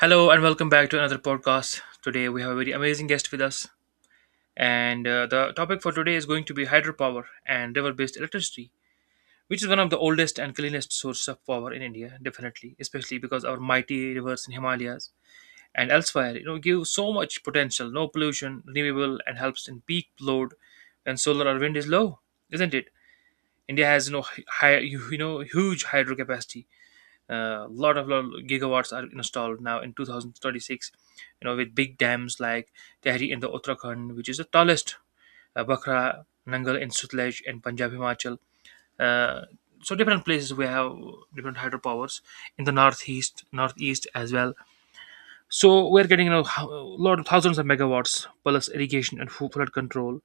Hello and welcome back to another podcast. Today we have a very amazing guest with us, and the topic for today is going to be hydropower and river based electricity, which is one of the oldest and cleanest sources of power in India, definitely, especially because our mighty rivers in Himalayas and elsewhere give so much potential, no pollution, renewable, and helps in peak load when solar or wind is low, isn't it? India has huge hydro capacity. A lot of gigawatts are installed now in 2036, with big dams like Tehri in the Uttarakhand, which is the tallest. Bakra Nangal in Sutlej and Punjab Himachal. Uh, so different places we have different hydropowers in the northeast as well. So we're getting lot of thousands of megawatts plus irrigation and flood control.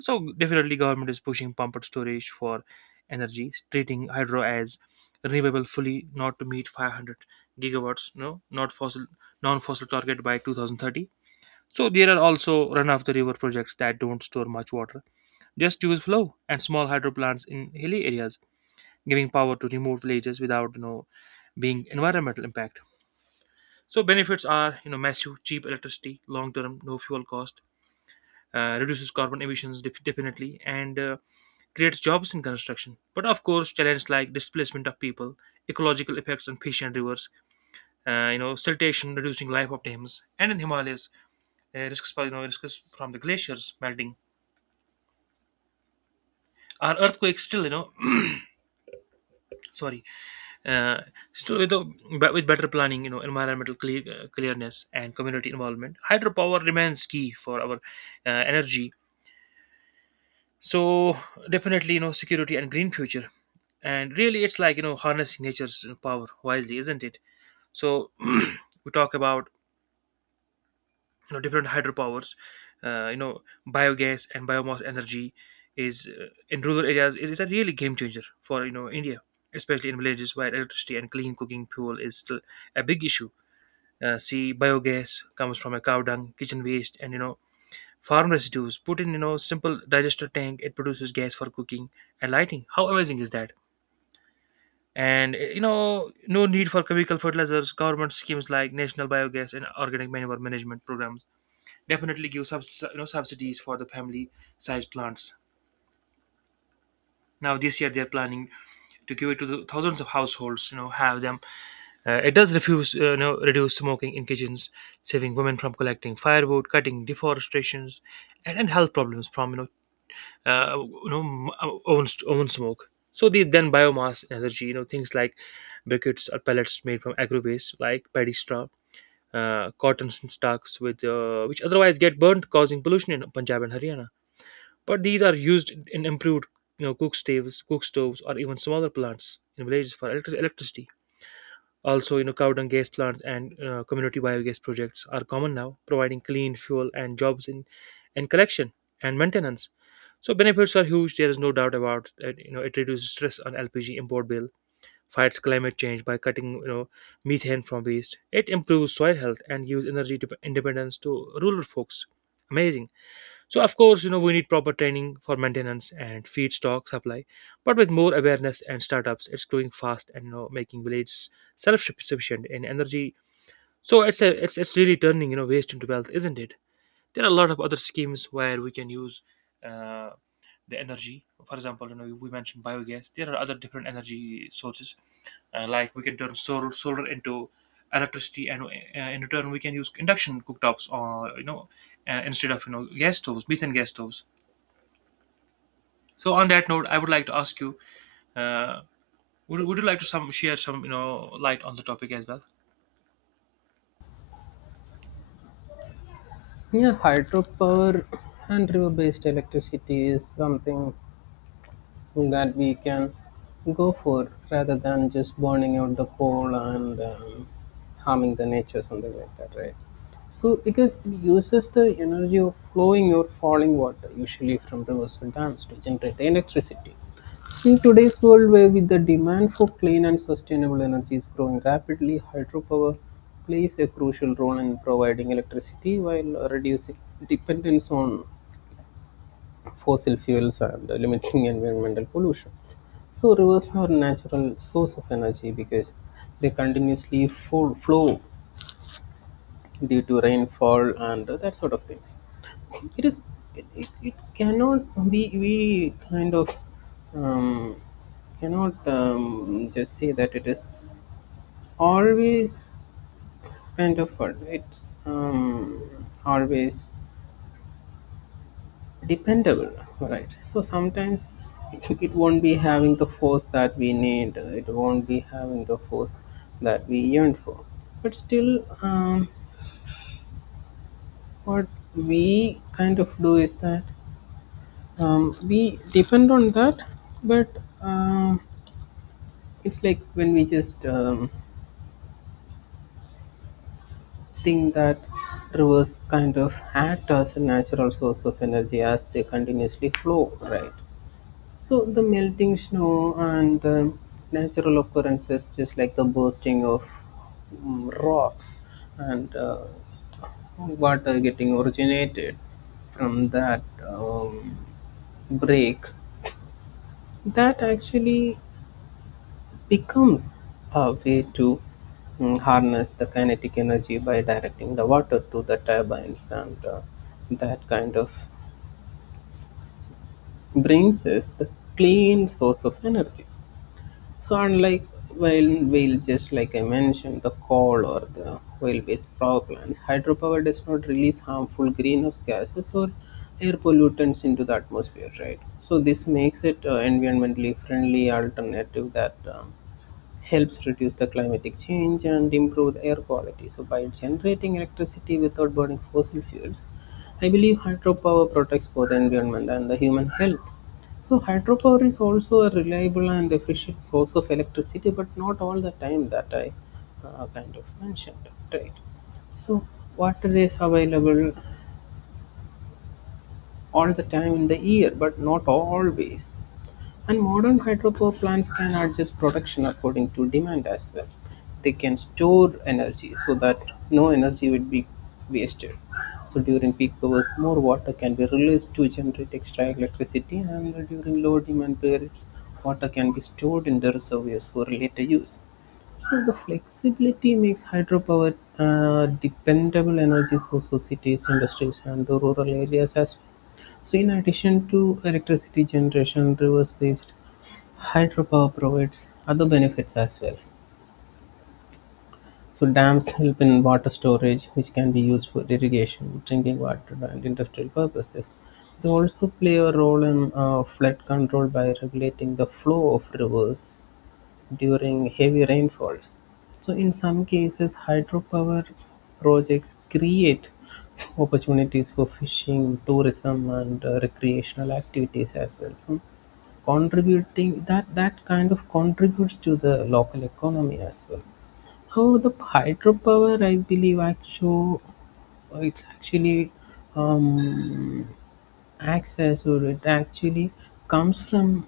So definitely government is pushing pumped storage for energy, treating hydro as renewable fully, not to meet 500 gigawatts. No, not fossil, non-fossil target by 2030. So there are also run-of-the-river projects that don't store much water, just use flow and small hydro plants in hilly areas, giving power to remote villages without being environmental impact. So benefits are massive, cheap electricity, long term, no fuel cost, reduces carbon emissions, definitely, and creates jobs in construction. But of course, challenges like displacement of people, ecological effects on fish and rivers, siltation, reducing life of dams, and in Himalayas, risks risks from the glaciers melting. Are earthquakes still sorry, uh, still with, the, but with better planning, environmental clearness and community involvement, hydropower remains key for our energy, so definitely, security and green future. And really, it's like, harnessing nature's, power wisely, isn't it? So we talk about different hydropowers. uh, you know Biogas and biomass energy is, in rural areas, is a really game changer for India, especially in villages where electricity and clean cooking fuel is still a big issue. See, biogas comes from a cow dung, kitchen waste, and farm residues put in simple digester tank. It produces gas for cooking and lighting. How amazing is that? And no need for chemical fertilizers. Government schemes like National Biogas and Organic Manure Management programs definitely give subsidies for the family size plants. Now this year they are planning to give it to the thousands of households. Have them. It does refuse you know reduce smoking in kitchens, saving women from collecting firewood, cutting deforestations, and health problems from own oven smoke. So then biomass energy, you know, things like briquettes or pellets made from agro waste, like paddy straw, cotton stalks, with which otherwise get burnt, causing pollution in Punjab and Haryana. But these are used in improved, you know, cook stoves, or even smaller plants in villages for electricity. Also, cow dung gas plants and community biogas projects are common now, providing clean fuel and jobs in collection and maintenance. So benefits are huge. There is no doubt about that. You know, it reduces stress on LPG import bill, fights climate change by cutting methane from waste. It improves soil health and gives energy independence to rural folks. Amazing. So of course, we need proper training for maintenance and feedstock supply, but with more awareness and startups, it's growing fast and making villages self-sufficient in energy. So it's a, it's it's really turning waste into wealth, isn't it? There are a lot of other schemes where we can use uh, the energy. For example, we mentioned biogas. There are other different energy sources, like we can turn solar into electricity, and in return we can use induction cooktops or, instead of gas stoves, methane gas stoves. So on that note, I would like to ask you, uh, would you like to some share some light on the topic as well? Yeah, hydropower and river based electricity is something that we can go for rather than just burning out the coal and harming the nature, something like that, right? So, because it uses the energy of flowing or falling water, usually from rivers or dams, to generate electricity. In today's world, where with the demand for clean and sustainable energy is growing rapidly, hydropower plays a crucial role in providing electricity while reducing dependence on fossil fuels and limiting environmental pollution. So rivers are natural source of energy because they continuously flow due to rainfall and that sort of things. It is it cannot be we kind of um, cannot just say that it is always kind of what it's always dependable, right? So sometimes it won't be having the force that we need, it won't be having the force that we yearn for, but still what we kind of do is that we depend on that, but um, it's like when we just think that rivers kind of act as a natural source of energy as they continuously flow, right? So the melting snow and the natural occurrences, just like the bursting of rocks and water getting originated from that um, break, that actually becomes a way to harness the kinetic energy by directing the water to the turbines, and that kind of brings us the clean source of energy. So unlike whale, just like I mentioned, the coal or the oil-based power plants, hydropower does not release harmful greenhouse gases or air pollutants into the atmosphere, right? So this makes it environmentally friendly alternative that helps reduce the climatic change and improve the air quality. So by generating electricity without burning fossil fuels, I believe hydropower protects both the environment and the human health. So hydropower is also a reliable and efficient source of electricity, but not all the time that I kind of mentioned, right? So water is available all the time in the year, but not always. And modern hydropower plants can adjust production according to demand as well. They can store energy so that no energy would be wasted. So during peak hours, more water can be released to generate extra electricity, and during low demand periods, water can be stored in the reservoirs for later use. So the flexibility makes hydropower dependable energy source for cities, industries, and the rural areas as well. So, in addition to electricity generation, rivers based hydropower provides other benefits as well. So, dams help in water storage, which can be used for irrigation, drinking water, and industrial purposes. They also play a role in flood control by regulating the flow of rivers during heavy rainfalls. So in some cases, hydropower projects create opportunities for fishing, tourism, and recreational activities as well. So contributing that that kind of contributes to the local economy as well. However, the hydropower, I believe, actually it's actually um, access or it actually comes from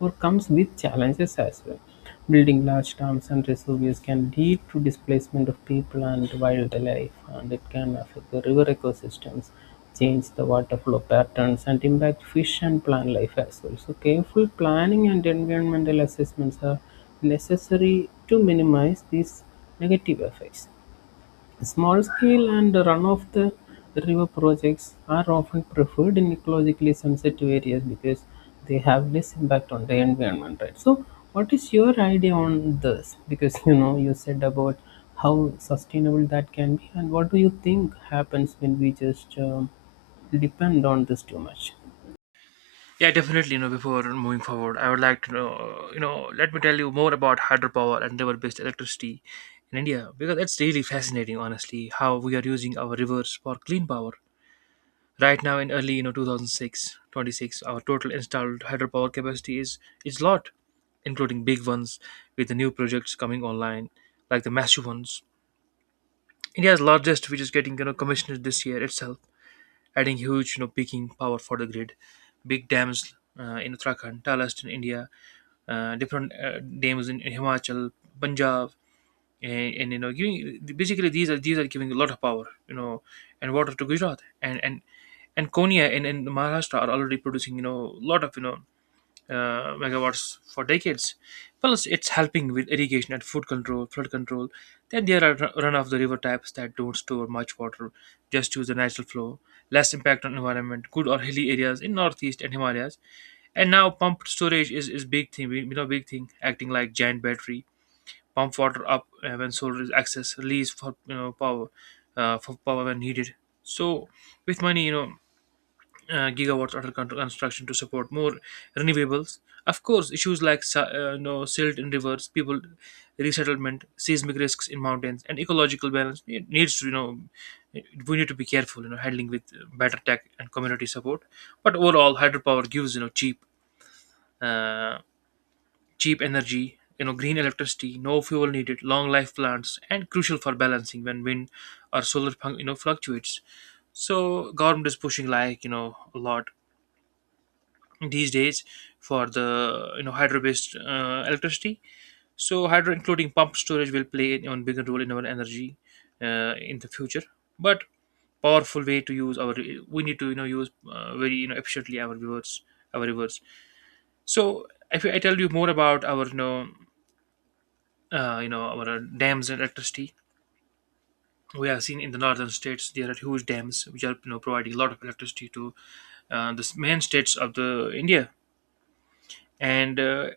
or comes with challenges as well. Building large dams and reservoirs can lead to displacement of people and wildlife, and it can affect the river ecosystems, change the water flow patterns, and impact fish and plant life as well. So, careful planning and environmental assessments are necessary to minimize these negative effects. Small-scale and run-of-the-river projects are often preferred in ecologically sensitive areas because they have less impact on the environment, right? So, what is your idea on this? Because you know, you said about how sustainable that can be, and what do you think happens when we just depend on this too much? Yeah, definitely. Before moving forward, I would like to know. Let me tell you more about hydropower and river-based electricity in India, because it's really fascinating, honestly, how we are using our rivers for clean power. Right now, in early 2006, 26, our total installed hydropower capacity is lot, including big ones with the new projects coming online, like the massive ones. India's largest, which is getting commissioned this year itself, adding huge, peaking power for the grid. Big dams in Uttarakhand, Talast in India, different dams in, Himachal, Punjab, and giving, basically, these are giving a lot of power, and water to Gujarat and Konya and Maharashtra, are already producing a lot of megawatts for decades. Plus, it's helping with irrigation and flood control. Then there are run-of-the-river types that don't store much water, just use the natural flow. Less impact on environment. Good or hilly areas in northeast and Himalayas. And now pumped storage is big thing. You know, big thing. Acting like giant battery. Pump water up when solar is excess. Release for power when needed. So, with money, gigawatts under construction to support more renewables. Of course, issues like silt in rivers, people resettlement, seismic risks in mountains, and ecological balance, need- needs to you know we need to be careful, handling with better tech and community support. But overall, hydropower gives uh, cheap energy. You know, green electricity, no fuel needed, long life plants, and crucial for balancing when wind or solar fluctuates. So government is pushing, like, a lot these days for the hydro based electricity. So hydro, including pump storage, will play an even bigger role in our energy, in the future. But powerful way to use our, we need to use, very, efficiently, our rivers. So if I tell you more about our you know our dams and electricity, we have seen in the northern states there are huge dams which are, providing a lot of electricity to the main states of the India. And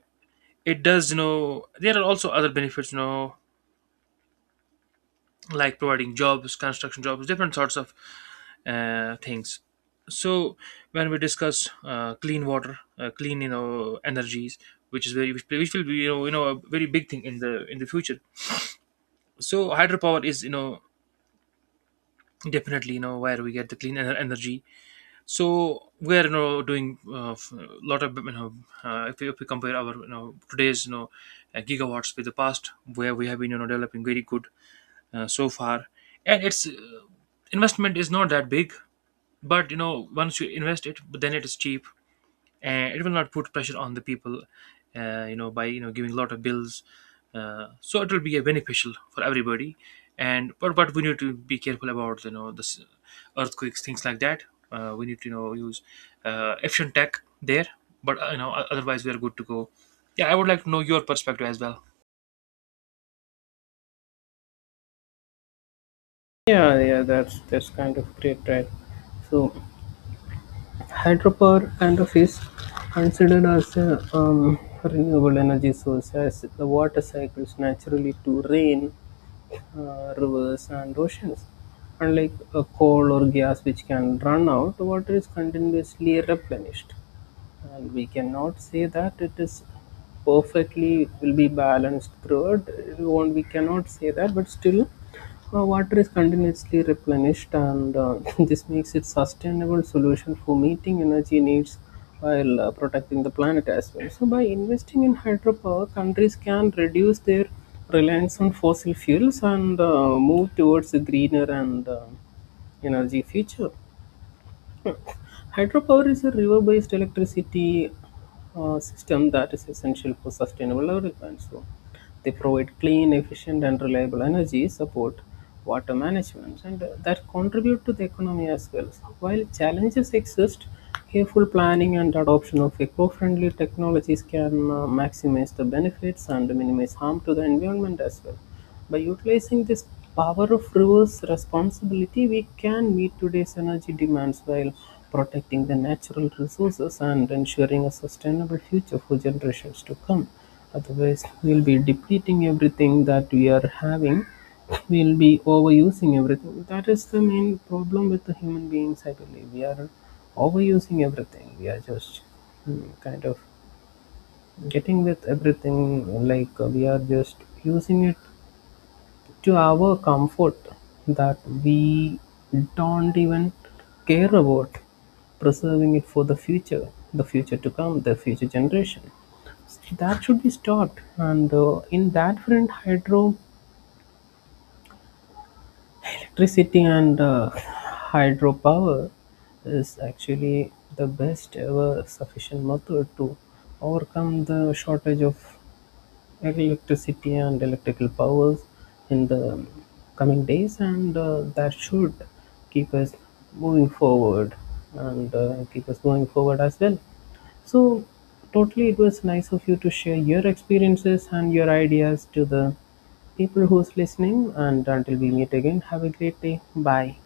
it does you know there are also other benefits, like providing jobs, construction jobs, different sorts of things. So when we discuss clean water, clean, energies, which is very, which will be, a very big thing in the future. So hydropower is, definitely, where we get the clean energy. So we're, doing a lot of, if we compare our, today's, gigawatts with the past, where we have been, developing very good, so far. And its, investment is not that big, but once you invest it, but then it is cheap, and it will not put pressure on the people, by giving a lot of bills. So it will be a beneficial for everybody. And but we need to be careful about this earthquakes, things like that. We need to use efficient tech there. But otherwise we are good to go. Yeah, I would like to know your perspective as well. Yeah, yeah, that's kind of great, right? So. Hydropower kind of is considered as a renewable energy source as the water cycles naturally to rain, rivers, and oceans. Unlike a coal or gas which can run out, water is continuously replenished. And we cannot say that it is perfectly will be balanced throughout. It won't, we cannot say that, but still water is continuously replenished, and this makes it sustainable solution for meeting energy needs while protecting the planet as well. So, by investing in hydropower, countries can reduce their reliance on fossil fuels and move towards a greener and energy future. Hydropower is a river based electricity system that is essential for sustainable development. So, they provide clean, efficient, and reliable energy, support water management, and that contribute to the economy as well. So, while challenges exist, careful planning and adoption of eco friendly technologies can maximize the benefits and minimize harm to the environment as well. By utilizing this power of reverse responsibility, we can meet today's energy demands while protecting the natural resources and ensuring a sustainable future for generations to come. Otherwise, we'll be depleting everything that we are having, we'll be overusing everything. That is the main problem with the human beings, I believe. We are overusing everything, we are just kind of getting with everything, like we are just using it to our comfort that we don't even care about preserving it for the future, the future to come, the future generation. That should be stopped, and in that front hydro electricity and hydropower is actually the best ever sufficient method to overcome the shortage of electricity and electrical powers in the coming days, and that should keep us moving forward, and keep us going forward as well. So, totally, it was nice of you to share your experiences and your ideas to the people who's listening. And until we meet again, have a great day. Bye.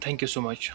Thank you so much.